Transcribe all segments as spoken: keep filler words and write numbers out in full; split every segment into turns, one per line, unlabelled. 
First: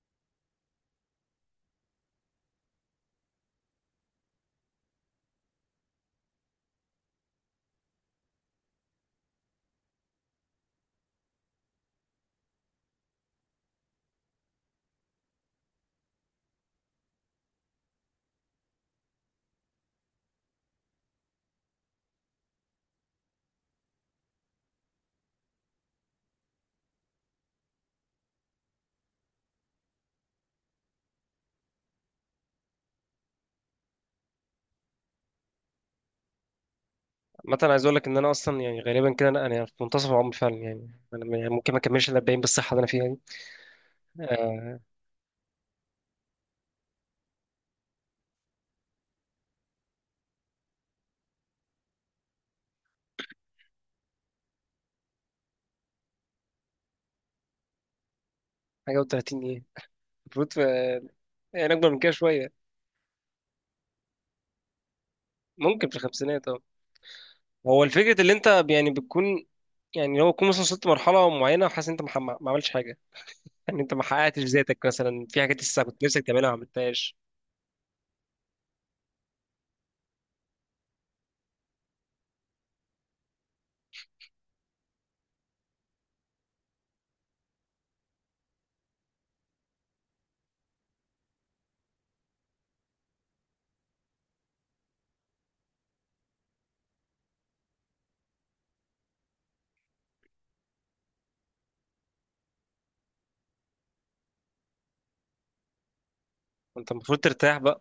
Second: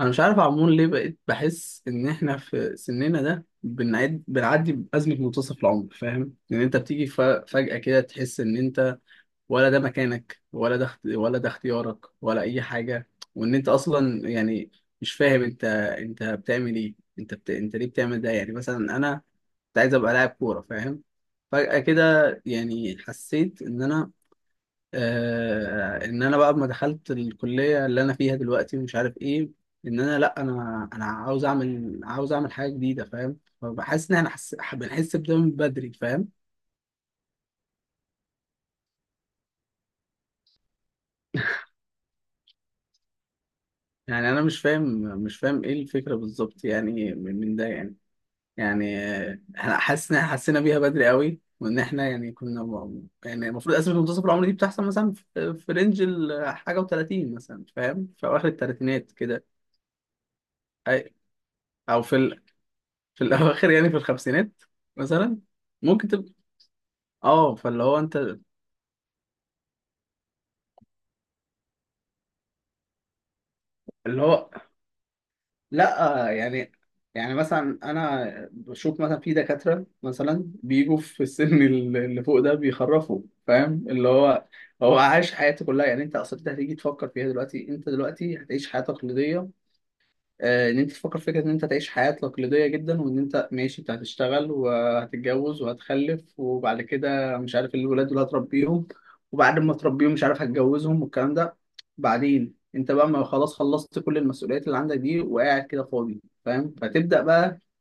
انا مش عارف عمون ليه بقيت بحس ان احنا في سننا ده بنعد بنعدي بازمه منتصف العمر، فاهم؟ ان انت بتيجي ف- فجاه كده تحس ان انت ولا ده مكانك، ولا ده اخت- ولا ده اختيارك ولا اي حاجه، وان انت اصلا يعني مش فاهم انت انت بتعمل ايه؟ انت بت... انت ليه بتعمل ده؟ يعني مثلا انا كنت عايز ابقى لاعب كوره، فاهم؟ فجاه كده يعني حسيت ان انا، آه ان انا بقى لما دخلت الكليه اللي انا فيها دلوقتي ومش عارف ايه، ان انا لا انا انا عاوز اعمل، عاوز اعمل حاجه جديده، فاهم؟ فبحس ان احنا حس... بنحس بده من بدري، فاهم؟
مثلا عايز اقول لك ان انا اصلا يعني غالبا كده انا أنا في منتصف العمر فعلا، يعني انا م- يعني ممكن ما اكملش ال اربعين بالصحه اللي انا فيها دي.
يعني انا مش
آه،
فاهم. مش فاهم ايه الفكره بالظبط يعني، من من ده يعني. يعني آه، احنا حاسس ان احنا حسينا بيها بدري قوي، وان احنا يعني كنا م- يعني المفروض اسباب منتصف العمر دي بتحصل مثلا في في رينج الحاجه و30 مثلا، فاهم؟ في اواخر
حاجه
الثلاثينات
وتلاتين
كده.
ايه؟ المفروض في-
أي-
يعني اكبر من
او
كده
في ال...
شويه.
في الاواخر، يعني في الخمسينات مثلا،
ممكن في
ممكن تبقى.
الخمسينات اه.
اه، فاللي
هو
هو
الفكره اللي
انت.
انت ب- يعني بتكون، يعني لو تكون مثلا وصلت لمرحله معينه وحاسس ان انت مح- ما عملتش حاجه. يعني انت ما
اللي
حققتش
هو
ذاتك مثلا في حاجات لسه كنت نفسك
لا
تعملها ما
يعني،
عملتهاش.
يعني مثلا انا بشوف مثلا في دكاتره، مثلا بيجوا في السن ال- اللي فوق ده بيخرفوا، فاهم؟ اللي هو هو عايش حياته كلها. يعني انت اصلا، انت هتيجي تفكر فيها دلوقتي، انت دلوقتي هتعيش حياه تقليديه. آه، ان انت تفكر في فكره ان انت تعيش حياه تقليديه جدا، وان انت ماشي، انت هتشتغل وهتتجوز وهتخلف، وبعد كده مش عارف الولاد اللي هتربيهم، وبعد ما تربيهم مش عارف هتجوزهم والكلام ده. بعدين انت بقى ما خلاص خلصت كل المسؤوليات اللي عندك دي، وقاعد كده فاضي، فاهم؟
انت المفروض
فتبدا
ترتاح
بقى.
بقى.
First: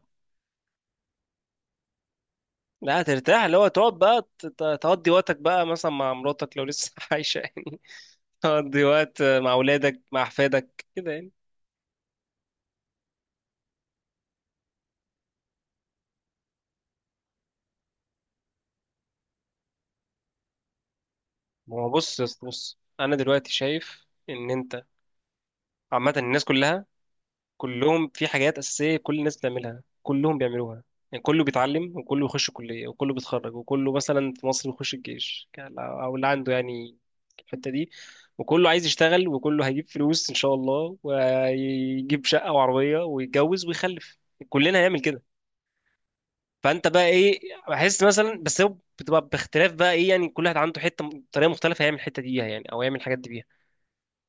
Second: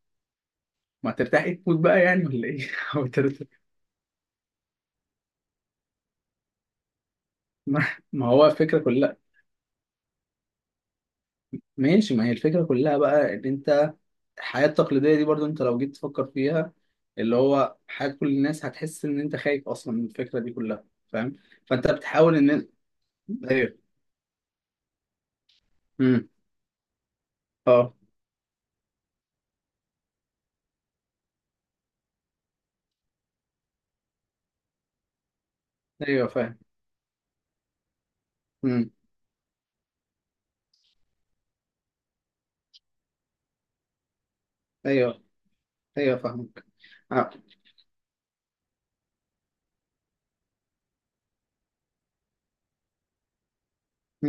ما ترتاح إيه، تموت بقى يعني ولا ايه؟
لا،
أو
ترتاح
ترتاح-
اللي هو تقعد بقى ت- ت- تقضي وقتك بقى مثلا مع مراتك لو لسه عايشه يعني.
ما ما هو الفكره
تقضي
كلها.
وقت مع اولادك مع احفادك كده يعني.
ماشي، ما هي الفكره كلها بقى، ان انت الحياة التقليدية دي برضو انت لو جيت تفكر فيها، اللي هو حياة كل الناس، هتحس ان انت خايف اصلا من الفكرة دي كلها، فاهم؟
ما
فانت
هو بص يا
بتحاول
اسطى،
ان.
بص انا دلوقتي
ايوه.
شايف ان انت عامه
امم
الناس كلها،
اه.
كلهم في حاجات اساسيه كل الناس بتعملها كلهم بيعملوها. يعني كله بيتعلم وكله بيخش كليه وكله بيتخرج وكله مثلا في مصر بيخش الجيش، ك- او اللي
ايوه،
عنده
فاهم.
يعني الحته دي. وكله عايز
امم
يشتغل وكله هيجيب فلوس ان شاء الله ويجيب شقه وعربيه ويتجوز ويخلف. كلنا هنعمل كده.
ايوه. ايوه، فاهمك.
فانت بقى
اه.
ايه؟ بحس مثلا، بس هو بتبقى باختلاف بقى ايه يعني، كل واحد عنده حته طريقه مختلفه يعمل الحته دي بيها يعني، او يعمل الحاجات دي بيها.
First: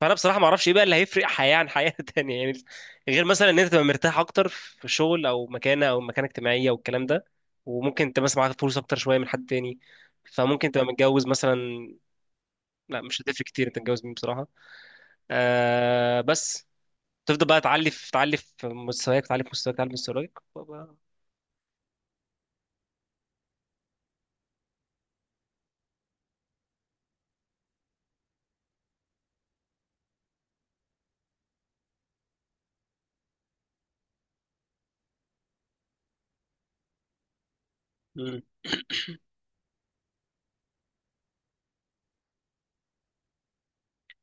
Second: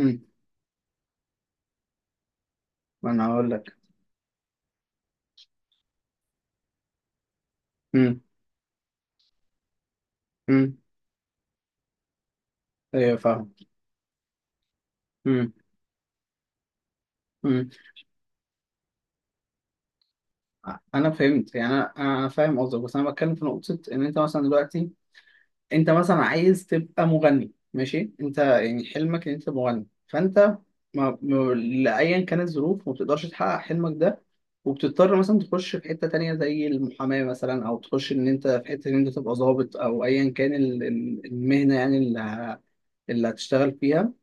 فانا بصراحه ما اعرفش ايه بقى اللي هيفرق حياه عن حياه تانية يعني،
ما
غير
انا
مثلا
هقول
ان انت
لك.
تبقى مرتاح اكتر في شغل او مكانه او مكانه اجتماعيه والكلام ده. وممكن انت
امم
مثلا معاك فلوس اكتر شويه من حد تاني، فممكن
امم
تبقى متجوز مثلا. لا،
ايوه،
مش هتفرق
فاهم.
كتير انت متجوز مين بصراحه.
امم
آه بس تفضل بقى
امم
تعلي في تعلي في مستواك، تعلي في مستواك، تعلي في مستواك
انا
وبقى-
فهمت يعني، انا انا أنا فاهم قصدك، بس انا بتكلم في نقطة ان انت مثلا دلوقتي، انت مثلا عايز تبقى مغني، ماشي، انت يعني حلمك ان انت تبقى مغني، فانت ما... ما... لايا كانت الظروف ما بتقدرش تحقق حلمك ده، وبتضطر مثلا تخش في حته تانية زي المحاماه مثلا، او تخش ان
مم.
انت في حته ان انت تبقى ضابط، او ايا كان ال... ال- المهنه يعني اللي، ه... اللي هتشتغل فيها.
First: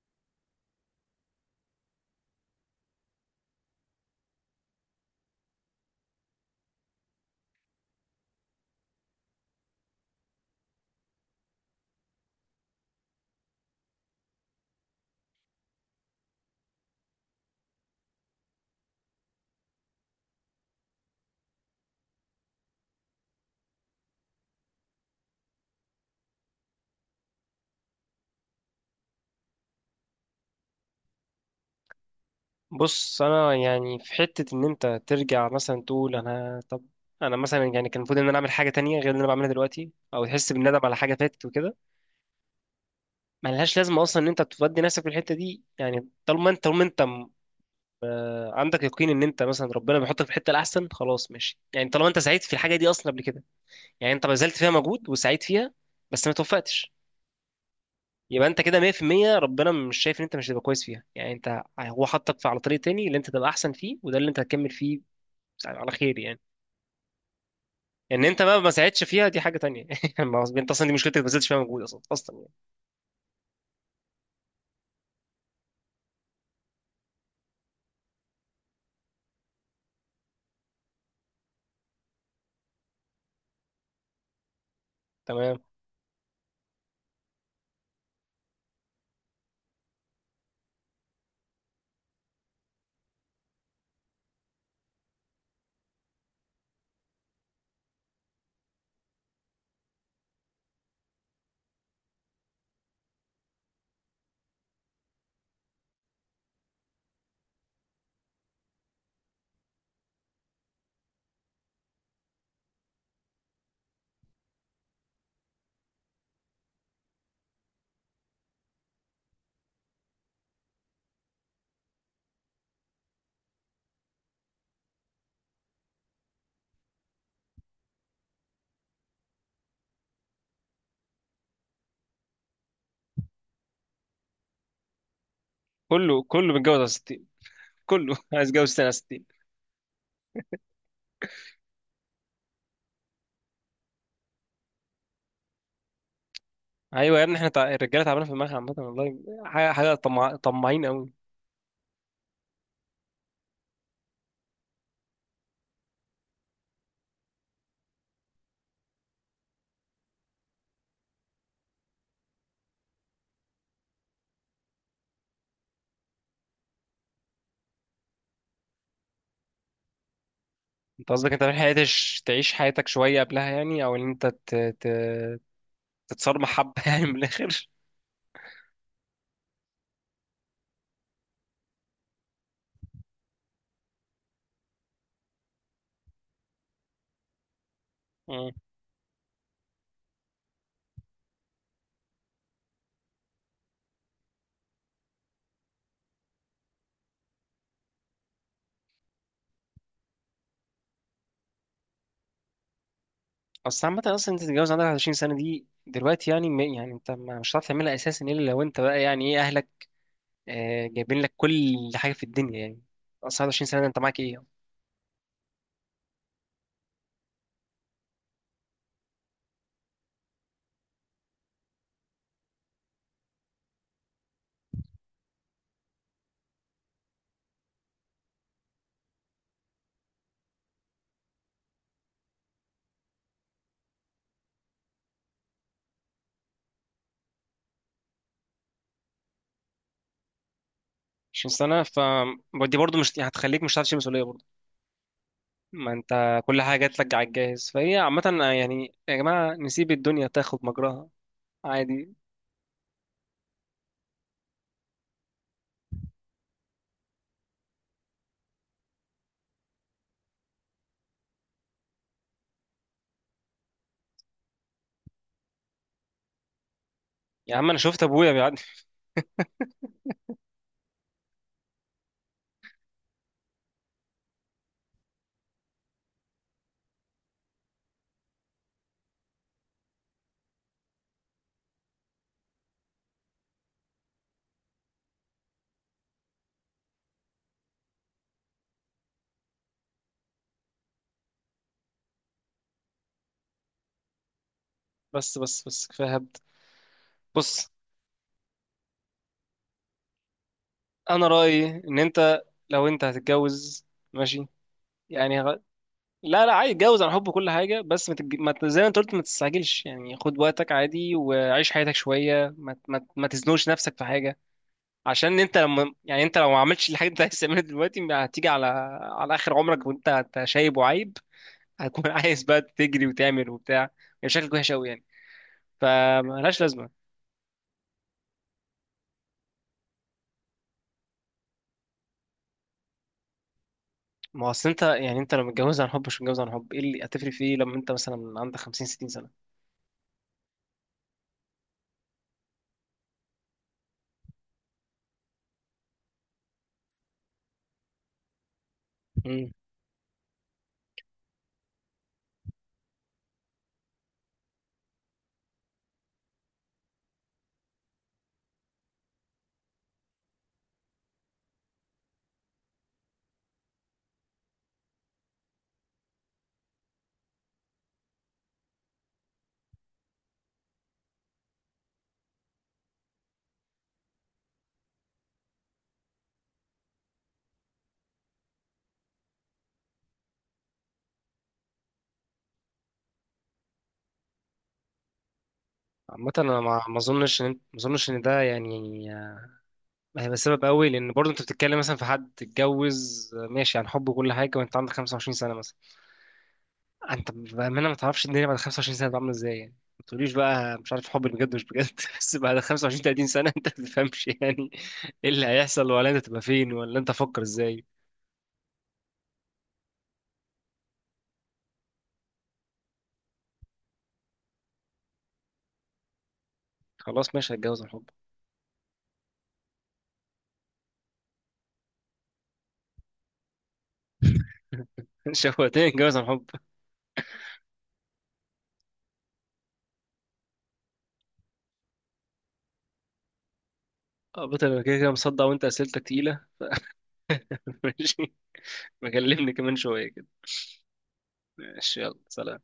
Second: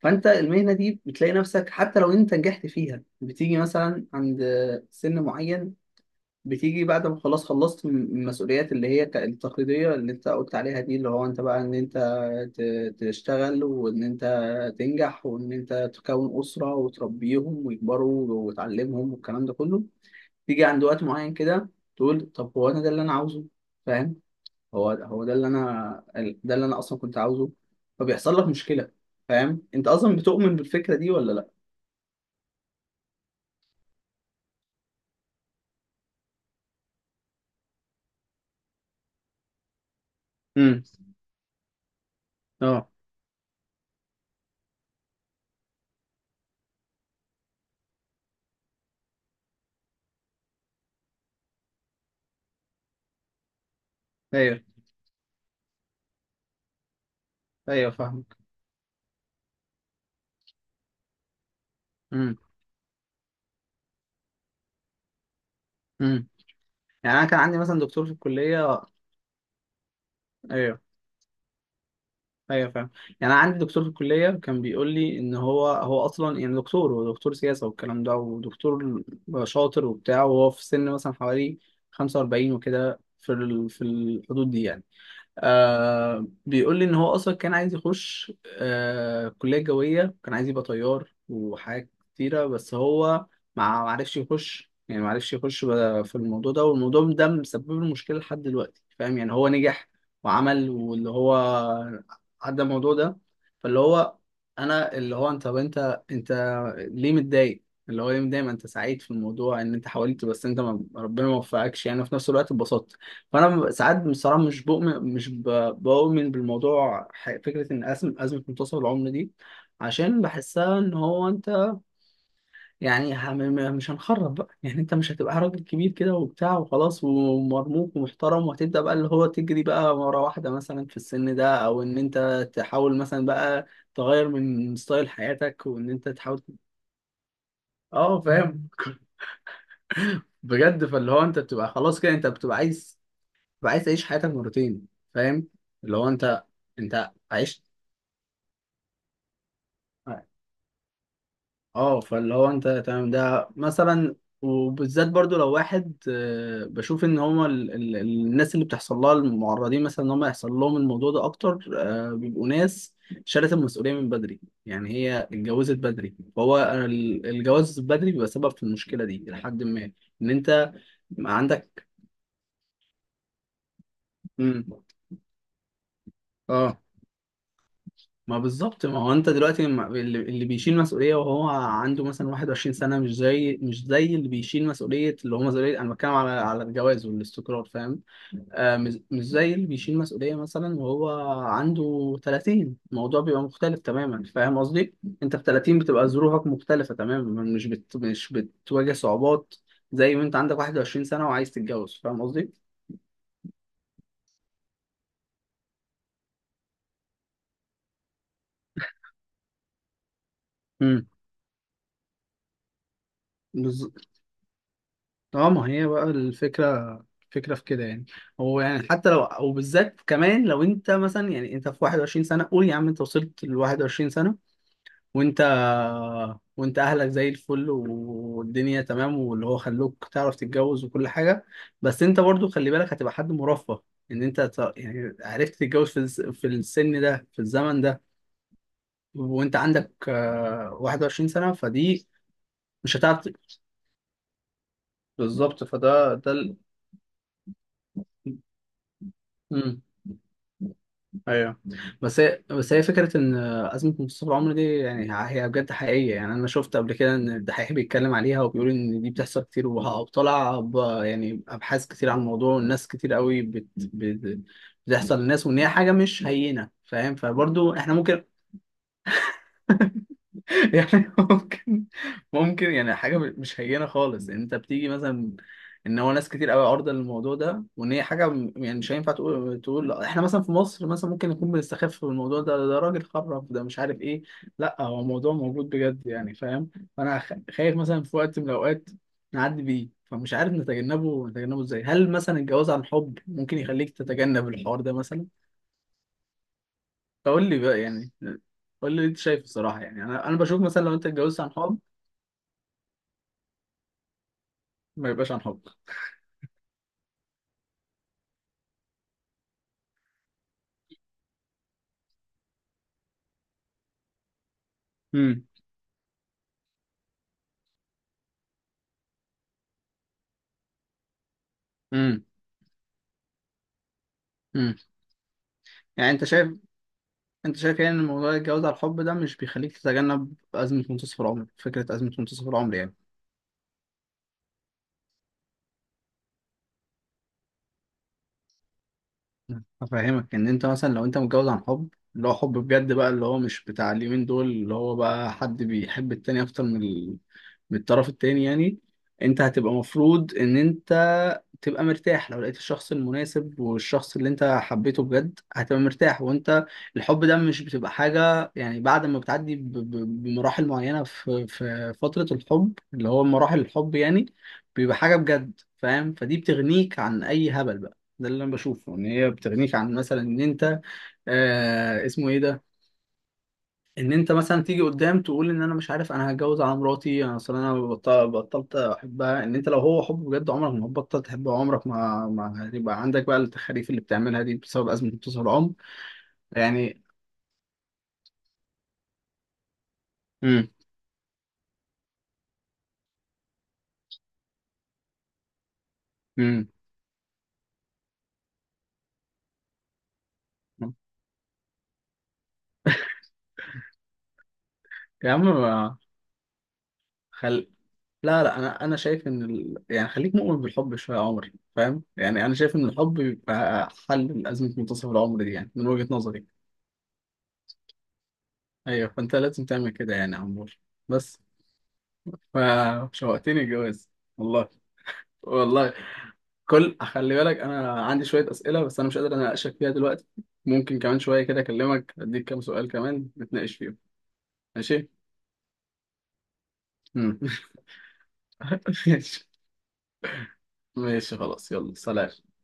فانت المهنه دي بتلاقي نفسك حتى لو انت نجحت فيها، بتيجي مثلا عند سن معين، بتيجي بعد ما خلاص خلصت من- من المسؤوليات اللي هي ك- التقليدية اللي انت قلت عليها دي، اللي هو انت بقى ان انت ت- تشتغل، وان انت تنجح، وان انت تكون أسرة وتربيهم ويكبروا وتعلمهم والكلام ده كله، تيجي عند وقت معين كده، تقول طب هو انا ده اللي انا عاوزه؟ فاهم؟ هو هو ده اللي انا ال- ده اللي انا اصلا كنت عاوزه. فبيحصل لك مشكلة. فاهم؟ انت اصلا بتؤمن بالفكرة دي ولا لا؟
بص، انا يعني في حته ان انت ترجع مثلا تقول انا طب انا مثلا، يعني كان المفروض ان انا اعمل حاجه تانية غير اللي انا بعملها دلوقتي، او تحس بالندم
امم
على حاجه فاتت وكده.
اه.
ما لهاش لازمه اصلا ان انت تودي نفسك في الحته دي يعني، طالما انت طالما انت م- عندك يقين ان انت مثلا ربنا بيحطك في الحته الاحسن، خلاص ماشي، يعني طالما انت سعيد في الحاجه دي اصلا قبل كده. يعني انت بذلت
ايوه.
فيها مجهود وسعيد فيها بس ما توفقتش.
ايوه، فاهمك.
يبقى انت كده ميه في الميه، ربنا مش شايف ان انت مش هتبقى كويس فيها، يعني انت هو
امم
حطك في على طريق تاني اللي انت تبقى احسن فيه وده اللي انت هتكمل فيه على خير
امم
يعني.
يعني انا كان عندي مثلا دكتور في
ان انت بقى ما
الكليه.
ساعدتش فيها دي حاجه تانية يعني، ما- انت
ايوه.
اصلا دي مشكلتك ما بذلتش فيها مجهود اصلا اصلا يعني.
ايوه، فاهم. يعني انا عندي دكتور في الكليه كان بيقول لي ان هو، هو اصلا يعني دكتور هو دكتور سياسه والكلام ده، ودكتور شاطر وبتاع، وهو في سن مثلا حوالي خمسة واربعين وكده، في ال... في الحدود دي يعني.
تمام.
آه، بيقول لي ان هو اصلا كان عايز يخش، آه كليه جويه، كان عايز يبقى طيار وحاجات كتيره، بس هو ما ما عرفش يخش يعني، ما عرفش يخش بقى في الموضوع ده، والموضوع ده مسبب له مشكله لحد دلوقتي، فاهم؟ يعني هو نجح وعمل، واللي هو عدى الموضوع ده. فاللي هو انا، اللي هو انت، طب انت انت ليه متضايق؟ اللي هو ليه متضايق؟ ما انت سعيد في الموضوع ان انت حاولت، بس انت ما، ربنا ما وفقكش، يعني في نفس الوقت اتبسطت. فانا ساعات بصراحه مش بؤمن، مش ب- بؤمن بالموضوع، ح- فكره ان ازمه ازمه منتصف العمر دي. عشان بحسها ان هو انت يعني، هم- مش هنخرب بقى يعني، انت مش هتبقى راجل كبير كده وبتاع وخلاص ومرموق ومحترم، وهتبدا بقى اللي هو تجري بقى ورا واحده مثلا في السن ده، او ان انت تحاول مثلا بقى تغير من ستايل حياتك، وان انت
كله
تحاول.
كله متجوز على ستين، كله
اه،
عايز
فاهم.
يتجوز سنه.
بجد. فاللي هو انت بتبقى خلاص كده، انت بتبقى عايز، تبقى عايز تعيش حياتك مرتين، فاهم؟ اللي هو انت، انت
ايوه يا ابني، احنا
عشت.
تع... الرجاله تعبانه في دماغها عامه والله. حاجه حاجه، طمع... طماعين قوي.
اه، فاللي هو انت تمام ده مثلا، وبالذات برضو لو واحد، آه، بشوف ان هما ال... ال... الناس اللي بتحصل لها المعرضين مثلا ان هما يحصل لهم الموضوع ده اكتر، آه، بيبقوا ناس شالت المسؤولية من بدري. يعني هي اتجوزت بدري، فهو ال- الجواز بدري بيبقى سبب في المشكلة دي لحد ما ان انت
انت قصدك انت في
عندك.
حياتش تعيش حياتك شويه قبلها يعني، او ان انت ت...
امم
ت... تتصرمح حبه
اه.
يعني من الاخر.
ما بالظبط. ما هو انت دلوقتي ما- اللي اللي بيشيل مسؤوليه وهو عنده مثلا واحد وعشرين سنه، مش زي مش زي اللي بيشيل مسؤوليه، اللي هو مسؤوليه، انا بتكلم على على الجواز والاستقرار، فاهم؟
مم.
آه، مش مش زي اللي بيشيل مسؤوليه مثلا وهو عنده ثلاثين. الموضوع بيبقى مختلف تماما، فاهم قصدي؟ انت في تلاتين بتبقى ظروفك مختلفه تماما، مش بت مش بتواجه صعوبات زي ما انت عندك واحد وعشرين سنه وعايز تتجوز، فاهم قصدي؟
اصل عامه اصلا انت تتجوز عندك واحد وعشرين سنه دي دلوقتي، يعني م- يعني انت ما مش هتعرف تعملها اساسا الا لو انت بقى يعني ايه اهلك آه، جايبين لك كل حاجه في الدنيا يعني. اصل واحد وعشرين سنه ده
امم
انت معاك ايه؟
اه. ما هي بقى الفكرة. الفكرة في كده يعني. هو يعني حتى لو، وبالذات كمان لو انت مثلا يعني انت في واحد وعشرين سنة، قول يا عم انت وصلت ل واحد وعشرين سنة، وانت، وانت اهلك زي الفل والدنيا تمام، واللي هو خلوك تعرف تتجوز وكل حاجة، بس انت برضو خلي بالك هتبقى حد مرفه، ان انت ت- يعني عرفت تتجوز في الس- في السن ده في الزمن ده، وانت عندك آه، واحد وعشرون
عشرين
سنة،
سنه ف
فدي
دي
مش
برضه مش
هتعرف ت-
هتخليك مش هتعرف تشيل مسؤوليه.
بالظبط.
ما
فده
انت
ده
كل حاجه جات لك على الجاهز فهي عامه. يعني يا جماعه
ال...
نسيب الدنيا تاخد مجراها
ايوه.
عادي.
بس هي، بس هي فكره ان ازمه منتصف العمر دي يعني هي بجد حقيقيه، يعني انا شفت قبل كده ان الدحيح بيتكلم عليها وبيقول ان دي بتحصل كتير، وه- وطلع ب- يعني ابحاث كتير عن الموضوع، والناس كتير قوي بت... بت... بتحصل للناس، وان هي حاجه مش هينه، فاهم؟
يا عم
فبرضو
انا
احنا
شفت
ممكن
ابويا بيعدي.
يعني ممكن، ممكن يعني حاجة مش هينة خالص، يعني انت بتيجي مثلا ان هو ناس كتير قوي عارضة للموضوع ده، وان هي حاجة م- يعني مش هينفع تقول تقول احنا مثلا في مصر مثلا ممكن نكون بنستخف في الموضوع ده، ده راجل خرف، ده مش عارف ايه. لا، هو موضوع موجود بجد يعني، فاهم؟ فانا خ- خايف مثلا في وقت من الاوقات نعدي بيه، فمش عارف نتجنبه، نتجنبه ازاي؟ هل مثلا الجواز عن حب ممكن يخليك تتجنب الحوار ده مثلا؟
بس بس بس كفايه هبد.
فقول لي
بص،
بقى يعني، قول لي إيه انت شايف. الصراحة يعني انا انا بشوف مثلا لو انت
انا
اتجوزت عن
رايي
حب،
ان انت لو انت هتتجوز ماشي،
ما يبقاش
يعني
عن
غ...
حب.
لا لا عادي اتجوز عن حب كل حاجه، بس ما تتج... ما ت- زي ما انت قلت ما تستعجلش، يعني خد وقتك عادي وعيش حياتك شويه، ما ت- ما ت- ما تزنقش نفسك في حاجه. عشان
امم
انت لما يعني انت لو ما عملتش الحاجه اللي انت عايز تعملها دلوقتي، هتيجي على على اخر عمرك وانت أنت شايب وعايب، هتكون
امم
عايز بقى تجري وتعمل وبتاع. يعني شكلك وحش
امم
قوي يعني،
يعني انت شايف،
فملهاش لازمه.
انت شايف يعني ان موضوع الجواز على الحب ده مش بيخليك تتجنب ازمه منتصف العمر، فكره ازمه منتصف العمر يعني؟
ما هو اصل انت يعني انت لو متجوز عن حب مش متجوز عن حب ايه اللي هتفرق في ايه لما انت مثلا عندك خمسين ستين سنه؟
افهمك ان انت مثلا لو انت متجوز عن حب، اللي هو حب بجد بقى، اللي هو مش بتاع اليومين دول، اللي هو بقى حد بيحب التاني اكتر من ال... من الطرف التاني يعني، انت
امم
هتبقى مفروض ان انت تبقى مرتاح. لو لقيت الشخص المناسب والشخص اللي انت حبيته بجد هتبقى مرتاح، وانت الحب ده مش بتبقى حاجة، يعني بعد ما بتعدي ب- ب- بمراحل معينة في في فترة الحب، اللي هو مراحل الحب يعني، بيبقى حاجة بجد، فاهم؟ فدي بتغنيك عن اي هبل بقى. ده اللي انا بشوفه، ان هي بتغنيك عن مثلا ان انت، آه اسمه ايه ده، ان انت مثلا تيجي قدام تقول ان انا مش عارف، انا هتجوز على مراتي، انا اصل انا بطل- بطلت احبها. ان انت لو هو حب بجد، عمرك ما هتبطل تحبه، عمرك ما ما هيبقى عندك بقى التخاريف اللي بتعملها دي بسبب ازمه امتصاص العمر
عامة، انا ما ما
يعني.
اظنش ان ما اظنش ان ده يعني هيبقى سبب
امم
قوي، لان برضه انت بتتكلم مثلا في حد اتجوز ماشي عن حب وكل حاجه وانت عندك خمسة وعشرين سنه مثلا.
امم
انت بامانه ما تعرفش الدنيا بعد خمسة وعشرين سنه هتبقى عامله ازاي يعني. ما تقوليش بقى مش عارف حب بجد مش بجد بس بعد خمسه وعشرين تلاتين سنه انت ما تفهمش يعني ايه
يا عم
اللي هيحصل،
ما-
ولا انت تبقى فين، ولا انت فكر
خل
ازاي.
لا لا، انا انا شايف ان ال... يعني خليك مؤمن بالحب شويه يا عمر، فاهم؟ يعني انا شايف ان الحب بيبقى حل لازمه منتصف العمر دي يعني، من وجهه نظري.
خلاص ماشي، هتجوز عن حب.
ايوه، فانت لازم تعمل كده يعني يا عمور. بس فشوقتني الجواز والله.
شوقتني
والله،
اتجوز عن حب.
كل، خلي بالك انا عندي شويه اسئله بس انا مش قادر اناقشك فيها دلوقتي. ممكن كمان شويه كده اكلمك اديك كام سؤال كمان نتناقش فيهم.
اه بطل، انا كده
ماشي.
كده مصدع وانت اسئلتك تقيله.
مم.
ماشي.
ماشي.
بكلمني كمان شويه كده.
ماشي خلاص، يلا
ماشي يلا
سلام.
سلام.